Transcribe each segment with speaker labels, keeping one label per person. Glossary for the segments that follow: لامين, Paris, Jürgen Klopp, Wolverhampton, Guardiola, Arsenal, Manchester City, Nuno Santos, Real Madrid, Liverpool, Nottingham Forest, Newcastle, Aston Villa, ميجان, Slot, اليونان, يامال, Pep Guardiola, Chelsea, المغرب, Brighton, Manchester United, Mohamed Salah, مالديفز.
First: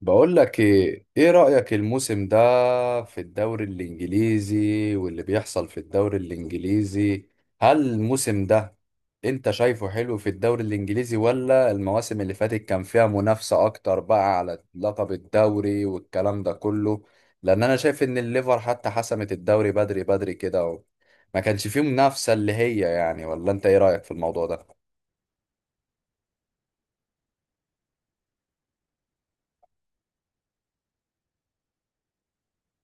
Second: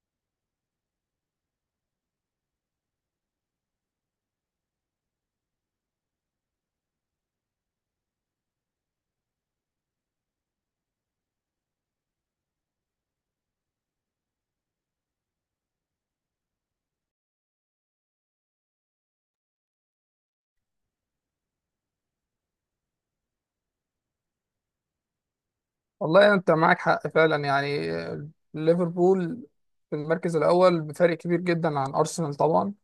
Speaker 1: بقول لك ايه رأيك الموسم ده في الدوري الانجليزي واللي بيحصل في الدوري الانجليزي. هل الموسم ده انت شايفه حلو في الدوري الانجليزي، ولا المواسم اللي فاتت كان فيها منافسة اكتر بقى على لقب الدوري والكلام ده كله؟ لان انا شايف ان الليفر حتى حسمت الدوري بدري بدري كده ما كانش فيه منافسة، اللي هي يعني، ولا انت ايه رأيك في الموضوع ده؟
Speaker 2: والله انت معاك حق فعلا يعني ليفربول في المركز الاول بفرق كبير جدا عن ارسنال طبعا.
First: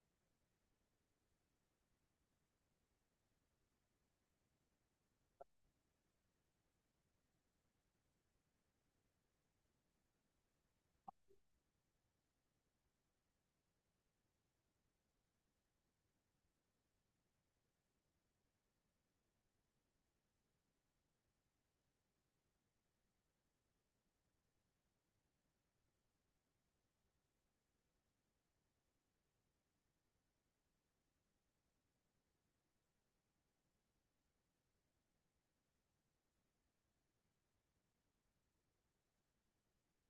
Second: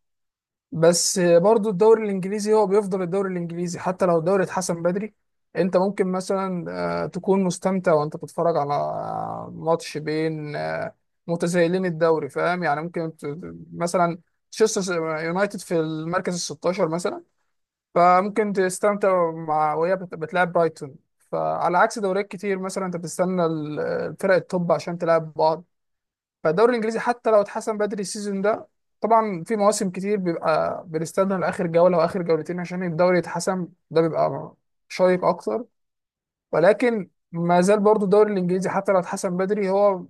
Speaker 2: بس برضو الدوري الانجليزي هو بيفضل الدوري الانجليزي حتى لو الدوري اتحسن بدري. انت ممكن مثلا تكون مستمتع وانت بتتفرج على ماتش بين متزايلين الدوري، فاهم يعني، ممكن مثلا تشيلسي يونايتد في المركز ال 16 مثلا. فممكن تستمتع مع وهي بتلعب برايتون. فعلى عكس دوريات كتير، مثلا انت بتستنى الفرق التوب عشان تلعب بعض. فالدوري الانجليزي حتى لو اتحسن بدري السيزون ده، طبعا في مواسم كتير بيبقى بنستنى لاخر جوله واخر جولتين عشان الدوري يتحسن، ده بيبقى شيق اكتر. ولكن ما زال برضو الدوري الانجليزي حتى لو اتحسن بدري هو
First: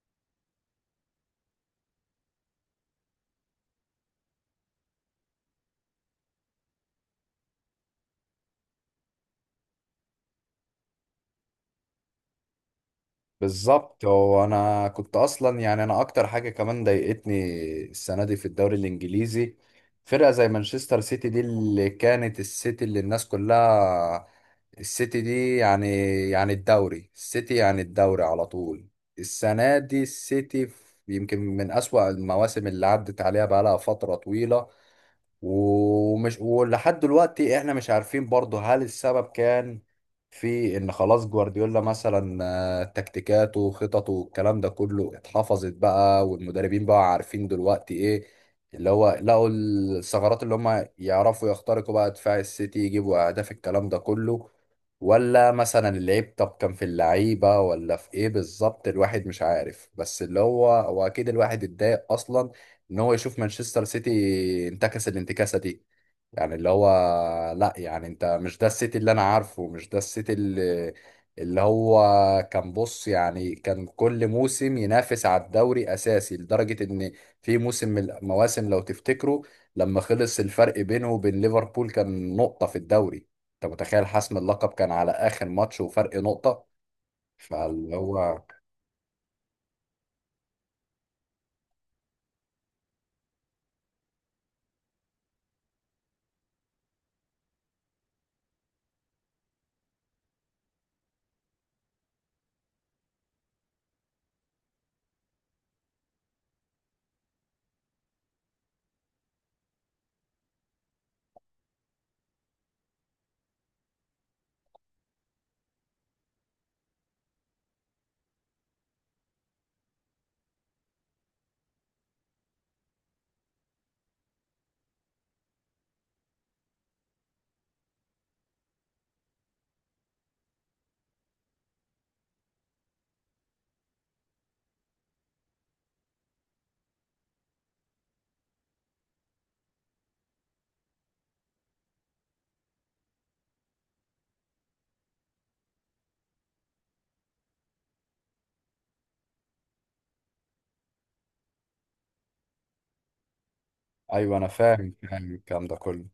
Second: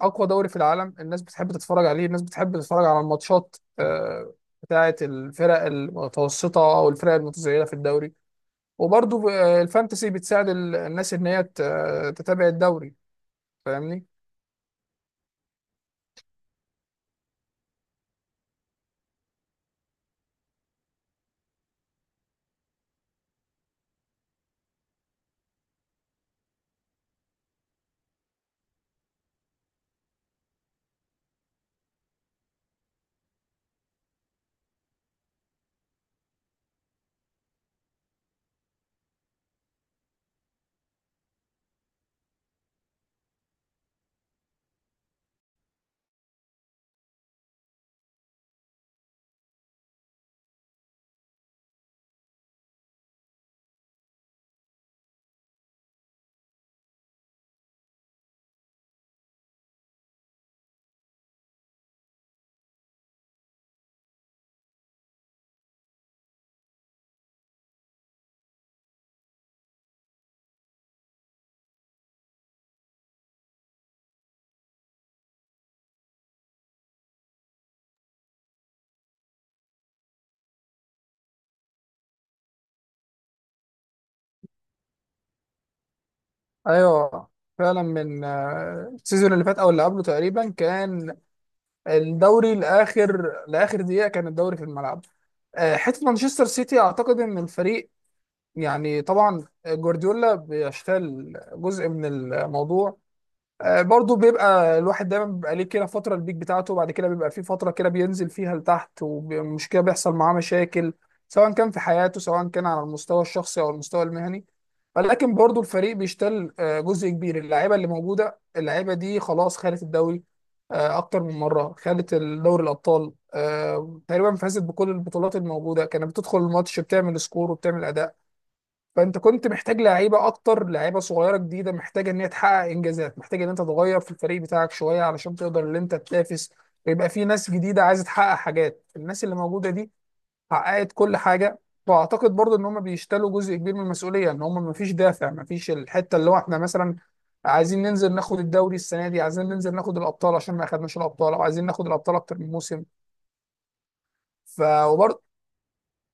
Speaker 2: اقوى دوري في العالم، الناس بتحب تتفرج عليه، الناس بتحب تتفرج على الماتشات بتاعه الفرق المتوسطه او الفرق المتزايده في الدوري. وبرضه الفانتسي بتساعد الناس ان هي تتابع الدوري،
Speaker 1: بالظبط.
Speaker 2: فاهمني.
Speaker 1: هو انا كنت اصلا يعني انا اكتر حاجه كمان ضايقتني السنه دي في الدوري الانجليزي فرقه زي مانشستر سيتي دي، اللي كانت السيتي اللي الناس كلها، السيتي دي يعني، يعني الدوري السيتي يعني الدوري على طول. السنه دي السيتي يمكن من اسوأ المواسم اللي عدت عليها بقالها فتره طويله. ولحد دلوقتي احنا مش عارفين برضه، هل السبب كان في ان خلاص جوارديولا مثلا تكتيكاته وخططه والكلام ده كله اتحفظت بقى، والمدربين بقى عارفين دلوقتي ايه، اللي هو لقوا الثغرات اللي هم يعرفوا يخترقوا بقى دفاع السيتي، يجيبوا اهداف الكلام ده كله؟ ولا مثلا اللعيب، طب كان في اللعيبة ولا في ايه بالظبط؟ الواحد مش عارف، بس اللي هو اكيد الواحد اتضايق اصلا ان هو يشوف مانشستر سيتي انتكس الانتكاسه دي. يعني اللي هو، لا يعني انت مش ده السيتي اللي انا عارفه، مش ده السيتي اللي، اللي هو كان، بص يعني، كان كل موسم ينافس على الدوري اساسي، لدرجه ان في موسم من المواسم، لو تفتكروا، لما خلص الفرق بينه وبين ليفربول كان نقطه في الدوري. انت متخيل؟ حسم اللقب كان على اخر ماتش وفرق نقطه.
Speaker 2: ايوه، فعلا
Speaker 1: فاللي
Speaker 2: من
Speaker 1: هو،
Speaker 2: السيزون اللي فات او اللي قبله تقريبا كان الدوري لاخر دقيقه، كان الدوري في الملعب. حته مانشستر سيتي، اعتقد ان الفريق يعني طبعا جوارديولا بيشتغل جزء من الموضوع. برضو بيبقى الواحد دايما بيبقى ليه كده فترة البيك بتاعته، وبعد كده بيبقى في فترة كده بينزل فيها لتحت، ومش كده بيحصل معاه مشاكل سواء كان في حياته، سواء كان على المستوى الشخصي أو المستوى المهني. ولكن برضو الفريق بيشتل جزء كبير. اللعيبة اللي موجودة، اللعيبة دي خلاص خدت الدوري أكتر من مرة، خدت دوري الأبطال، تقريبا فازت بكل البطولات الموجودة، كانت بتدخل الماتش بتعمل سكور وبتعمل أداء. فانت كنت محتاج لعيبه اكتر، لعيبه صغيره جديده محتاجه ان هي تحقق انجازات، محتاج ان انت تغير في الفريق بتاعك شويه علشان تقدر ان انت تنافس، ويبقى في ناس جديده عايزه تحقق حاجات. الناس اللي موجوده دي حققت كل حاجه. واعتقد برضو ان هم بيشتلوا جزء كبير من المسؤوليه، ان هم ما فيش دافع، ما فيش الحته اللي هو احنا مثلا عايزين ننزل ناخد الدوري السنه دي، عايزين ننزل ناخد الابطال عشان ما اخدناش الابطال، او عايزين ناخد الابطال اكتر من موسم.
Speaker 1: ايوه انا
Speaker 2: ف
Speaker 1: فاهم الكلام ده كله.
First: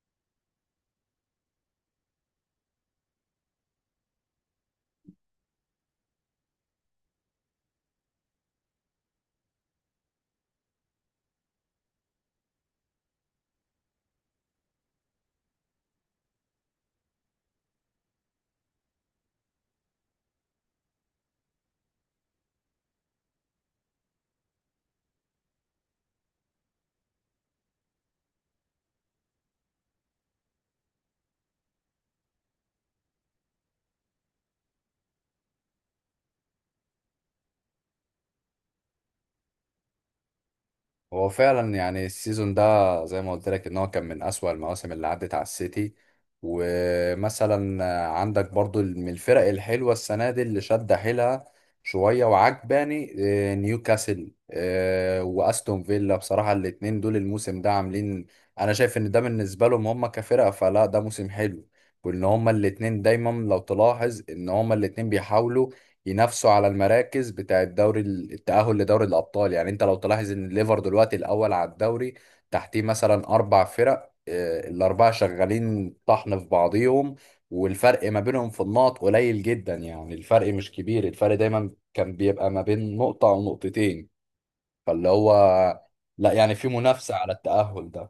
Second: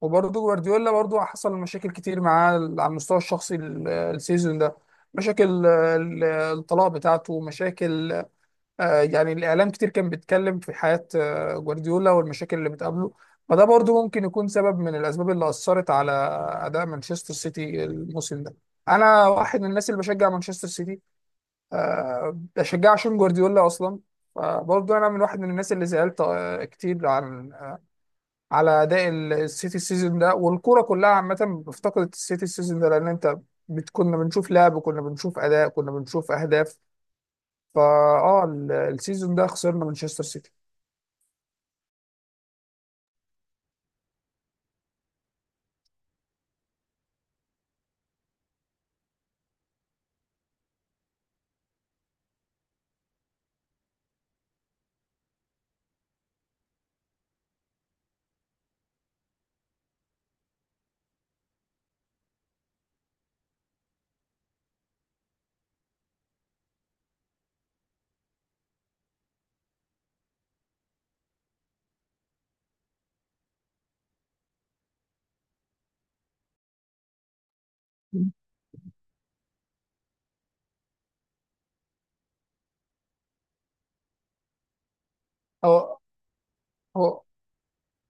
Speaker 2: وبرضه جوارديولا برضه حصل مشاكل كتير معاه على المستوى الشخصي السيزون ده. مشاكل الطلاق بتاعته، مشاكل. يعني الإعلام كتير كان بيتكلم في حياة جوارديولا والمشاكل اللي بتقابله. فده برضه ممكن يكون سبب من الأسباب اللي أثرت على أداء مانشستر سيتي الموسم ده. أنا واحد من الناس اللي بشجع مانشستر سيتي، بشجع عشان جوارديولا أصلا. فبرضه أنا من واحد من الناس اللي زعلت كتير عن على اداء السيتي السيزون ده، والكوره كلها عامه افتقدت السيتي السيزون ده، لان انت كنا بنشوف لعب، كنا بنشوف اداء، كنا بنشوف اهداف. فا السيزون ده خسرنا مانشستر سيتي.
Speaker 1: هو فعلا يعني السيزون ده، زي ما قلت لك، ان هو كان من اسوأ المواسم اللي عدت على السيتي. ومثلا عندك برضو من الفرق الحلوة السنة دي اللي شد حيلها شوية وعجباني، نيوكاسل واستون فيلا، بصراحة الاتنين دول الموسم ده عاملين. انا شايف ان ده بالنسبة لهم هم كفرقة، فلا ده موسم حلو. وان هما الاتنين دايما، لو تلاحظ، ان هما الاتنين بيحاولوا ينافسوا على المراكز بتاع الدوري، التأهل لدوري الأبطال. يعني أنت لو تلاحظ إن الليفر دلوقتي الأول على الدوري، تحتيه مثلا أربع فرق، الأربعة شغالين طحن في بعضيهم. والفرق ما بينهم في النقط قليل جدا، يعني الفرق مش كبير، الفرق دايما كان بيبقى ما بين نقطة أو نقطتين. فاللي هو،
Speaker 2: هو
Speaker 1: لا يعني في منافسة
Speaker 2: هو
Speaker 1: على التأهل ده.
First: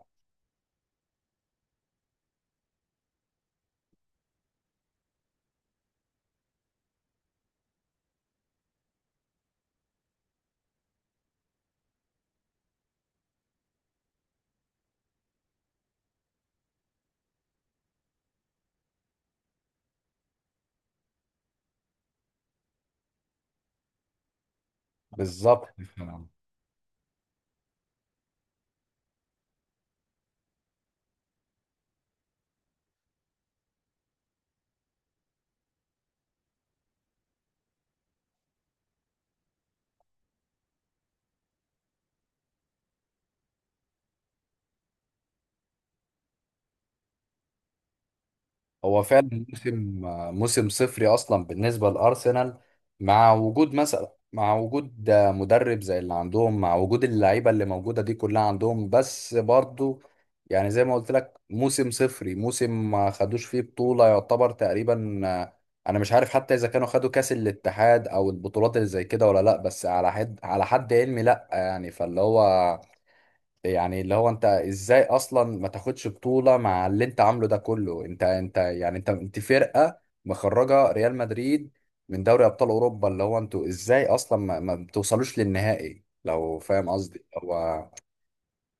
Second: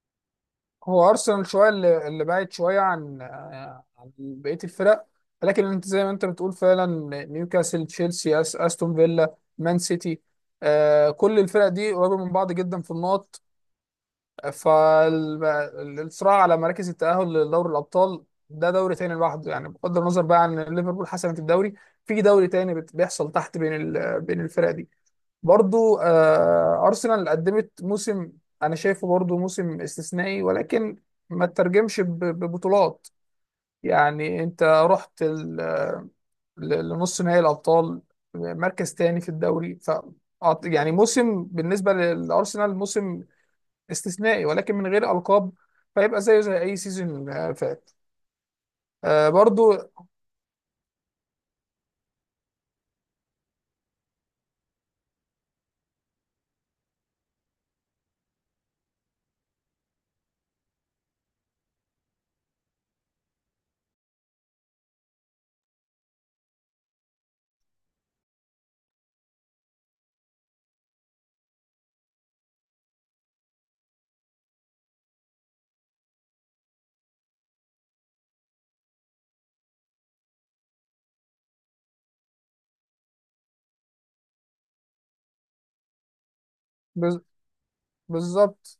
Speaker 2: هو ارسنال شويه اللي بعد شويه عن عن بقيه الفرق. لكن انت زي ما انت بتقول فعلا، نيوكاسل، تشيلسي، استون فيلا، مان سيتي، كل الفرق دي قريبه من بعض جدا في النقط. فالصراع على مراكز التأهل لدوري الأبطال ده دوري تاني لوحده، يعني بغض النظر بقى عن ليفربول حسمت الدوري، في دوري تاني بيحصل تحت بين بين الفرق دي.
Speaker 1: بالظبط.
Speaker 2: برضو أرسنال قدمت موسم. أنا شايفه برضو موسم استثنائي، ولكن ما تترجمش ببطولات. يعني أنت رحت لنص نهائي الأبطال، مركز تاني في الدوري. يعني موسم بالنسبة للأرسنال موسم استثنائي ولكن من غير ألقاب، فيبقى زيه زي أي سيزون فات.
Speaker 1: هو فعلا
Speaker 2: برضو
Speaker 1: موسم، موسم صفري اصلا بالنسبه لارسنال. مع وجود مثلا، مع وجود مدرب زي اللي عندهم، مع وجود اللعيبه اللي موجوده دي كلها عندهم، بس برضو يعني زي ما قلت لك، موسم صفري، موسم ما خدوش فيه بطوله يعتبر تقريبا. انا مش عارف حتى اذا كانوا خدوا كاس الاتحاد او البطولات اللي زي كده، ولا لا، بس على حد، على حد علمي لا يعني. فاللي هو، يعني اللي هو، انت ازاي اصلا ما تاخدش بطولة مع اللي انت عامله ده كله؟ انت، انت يعني، انت فرقة مخرجة ريال مدريد من دوري ابطال اوروبا. اللي هو انتوا ازاي اصلا ما بتوصلوش للنهائي، لو فاهم
Speaker 2: بز-
Speaker 1: قصدي؟ هو
Speaker 2: بالظبط.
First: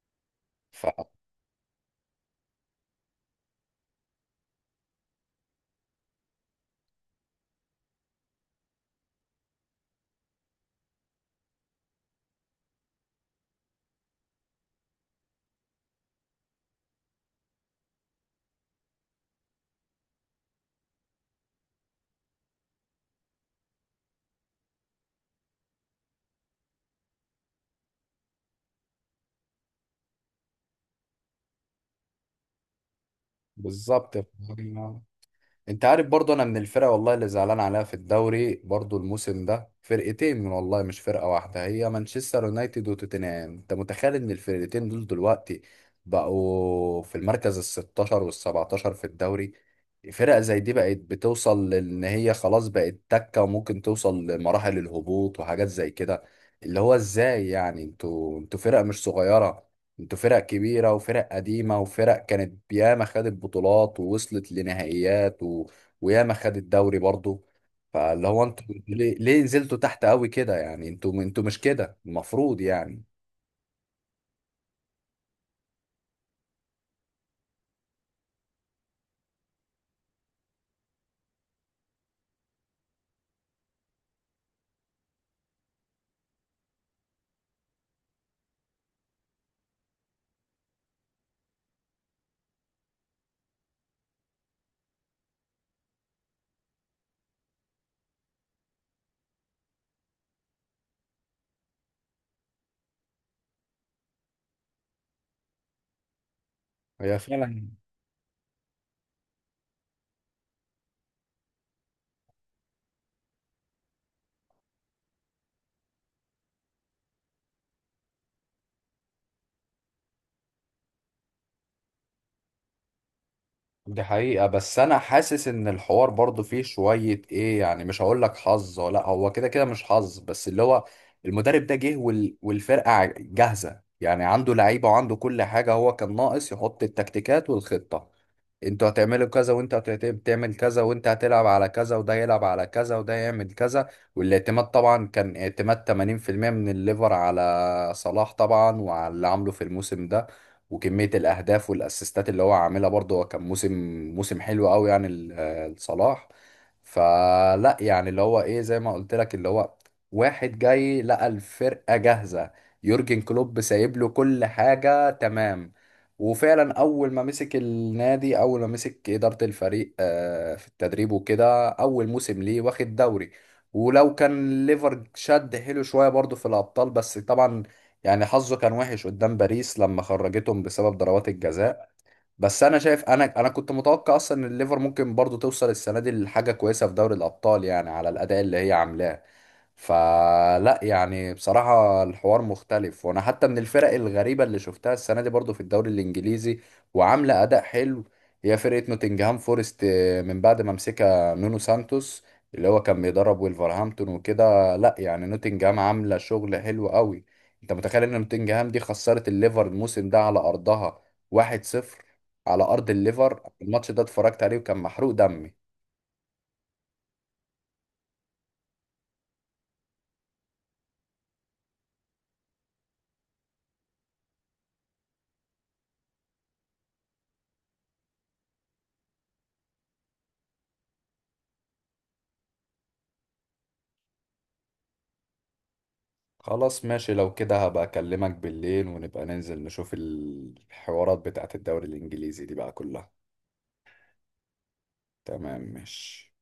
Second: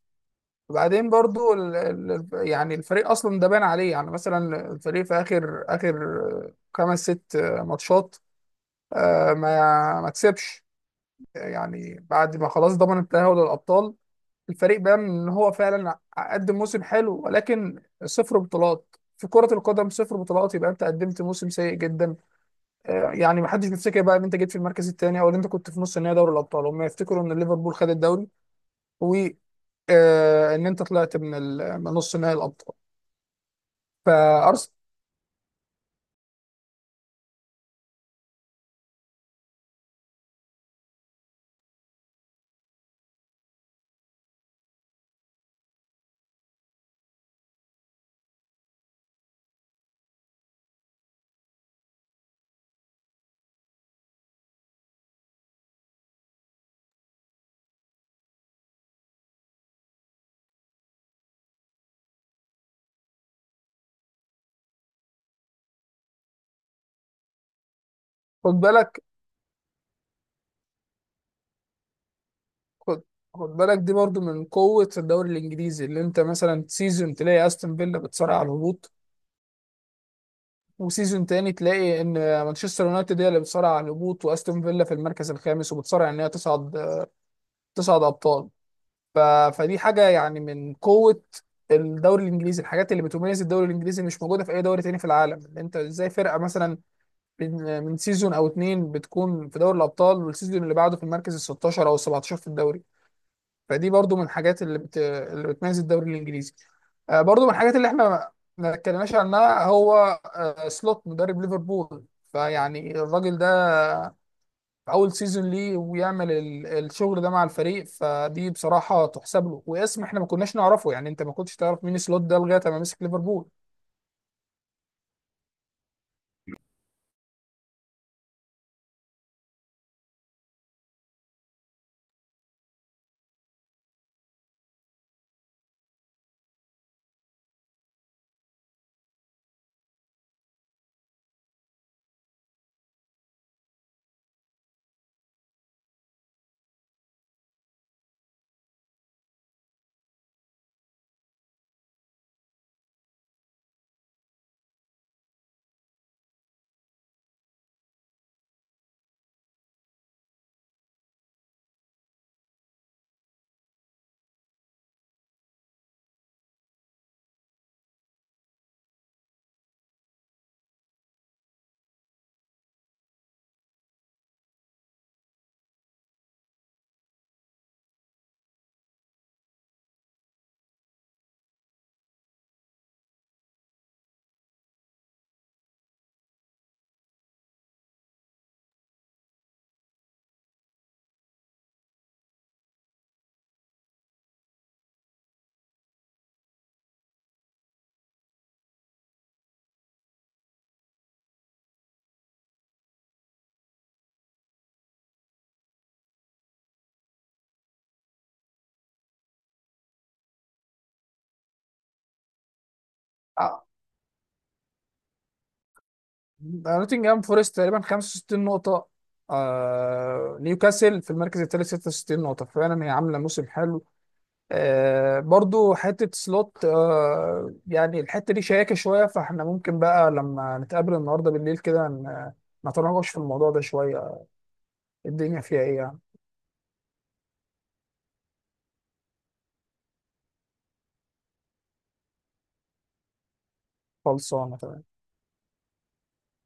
Speaker 1: ف،
Speaker 2: وبعدين برضو يعني الفريق أصلا ده بان عليه، يعني مثلا الفريق في آخر آخر خمس ست ماتشات ما كسبش، يعني بعد ما خلاص ضمن التأهل للأبطال. الفريق بان إن هو فعلا قدم موسم حلو، ولكن صفر بطولات في كرة القدم، صفر بطولات، يبقى أنت قدمت موسم سيء جدا. يعني ما حدش بيفتكر بقى ان انت جيت في المركز الثاني او ان انت كنت في نص النهائي دوري الابطال، هم يفتكروا ان ليفربول خد الدوري وان انت طلعت من من نص نهائي الابطال.
Speaker 1: بالظبط.
Speaker 2: فارسنال،
Speaker 1: انت عارف برضه، انا من الفرق والله اللي زعلان عليها في الدوري برضه الموسم ده فرقتين، من والله مش فرقة واحدة، هي مانشستر يونايتد وتوتنهام. انت متخيل ان الفرقتين دول دلوقتي بقوا في المركز ال 16 وال 17 في الدوري؟ فرق زي دي بقت بتوصل لان هي خلاص بقت تكة، وممكن توصل لمراحل الهبوط وحاجات زي كده. اللي هو ازاي؟ يعني انتوا فرقة مش صغيرة، انتوا فرق كبيرة وفرق قديمة وفرق كانت ياما خدت بطولات ووصلت لنهائيات وياما خدت دوري برضو. فاللي هو
Speaker 2: خد
Speaker 1: انتوا
Speaker 2: بالك،
Speaker 1: ليه نزلتوا تحت قوي كده يعني؟ انتوا مش كده المفروض
Speaker 2: خد
Speaker 1: يعني.
Speaker 2: خد بالك دي برضو من قوة الدوري الانجليزي، اللي انت مثلا سيزون تلاقي استون فيلا بتصارع على الهبوط، وسيزون تاني تلاقي ان مانشستر يونايتد هي اللي بتصارع على الهبوط، واستون فيلا في المركز الخامس وبتصارع ان هي تصعد، ابطال. ف... فدي حاجه يعني من قوه الدوري الانجليزي، الحاجات اللي بتميز الدوري الانجليزي مش موجوده في اي دوري تاني في العالم، إن انت ازاي فرقه مثلا من سيزون او اتنين بتكون في دوري الابطال والسيزون اللي بعده في المركز ال 16 او ال 17 في الدوري. فدي برضو من الحاجات اللي اللي بتميز الدوري الانجليزي.
Speaker 1: هي
Speaker 2: برضو من
Speaker 1: فعلا
Speaker 2: الحاجات اللي احنا ما اتكلمناش عنها هو سلوت مدرب ليفربول. فيعني الراجل ده في اول سيزون ليه ويعمل الشغل ده مع الفريق، فدي بصراحه تحسب له، واسم احنا ما كناش نعرفه، يعني انت ما كنتش تعرف مين سلوت ده لغايه ما مسك ليفربول.
Speaker 1: دي حقيقة. بس أنا حاسس إن الحوار برضو فيه شوية إيه يعني، مش هقول لك حظ، ولا هو كده كده مش حظ، بس اللي هو، المدرب ده جه والفرقة جاهزة، يعني عنده لعيبة وعنده كل حاجة، هو كان ناقص يحط التكتيكات والخطة. انتوا هتعملوا كذا، وانت هتعمل كذا، وانت هتلعب على كذا، وده يلعب على كذا، وده يعمل كذا. والاعتماد طبعا كان اعتماد 80% من الليفر على صلاح طبعا، وعلى اللي عامله في الموسم ده وكمية الأهداف والأسيستات اللي هو عاملها. برضه هو كان موسم، موسم حلو قوي يعني لصلاح. فلا يعني اللي هو ايه، زي ما قلت لك، اللي هو واحد جاي لقى الفرقة جاهزة، يورجن كلوب سايب له كل حاجة تمام. وفعلا اول ما مسك النادي، اول ما مسك اداره الفريق في التدريب وكده، اول موسم ليه واخد دوري. ولو كان ليفر شد حيله شويه برضه في الابطال، بس طبعا يعني حظه كان وحش قدام باريس لما خرجتهم بسبب ضربات الجزاء. بس انا شايف انا كنت متوقع اصلا ان الليفر ممكن برضه توصل السنه دي لحاجه كويسه في دوري الابطال، يعني على الاداء اللي هي عاملاه. فلا يعني بصراحة الحوار مختلف. وانا حتى من الفرق الغريبة اللي شفتها السنة دي برضو في الدوري الانجليزي وعاملة اداء حلو، هي فرقة نوتنجهام فورست من بعد ما مسكها نونو سانتوس، اللي هو كان بيدرب ويلفرهامبتون وكده. لا يعني نوتنجهام عاملة شغل حلو قوي. انت متخيل ان نوتنجهام دي خسرت الليفر الموسم ده على ارضها 1-0، على ارض الليفر؟
Speaker 2: آه،
Speaker 1: الماتش ده اتفرجت عليه وكان محروق دمي.
Speaker 2: نوتنجهام فورست تقريبا 65 نقطه، نيوكاسل في المركز الثالث 66 نقطه، فعلا هي عامله موسم حلو. برضو حته سلوت، يعني الحته دي شياكه شويه، فاحنا ممكن بقى لما نتقابل النهارده بالليل كده نتناقش في الموضوع ده شويه. الدنيا فيها ايه يعني.
Speaker 1: خلاص ماشي، لو كده هبقى اكلمك بالليل، ونبقى ننزل نشوف الحوارات بتاعت الدوري الانجليزي دي بقى كلها.
Speaker 2: خلصانه تمام.
Speaker 1: تمام ماشي.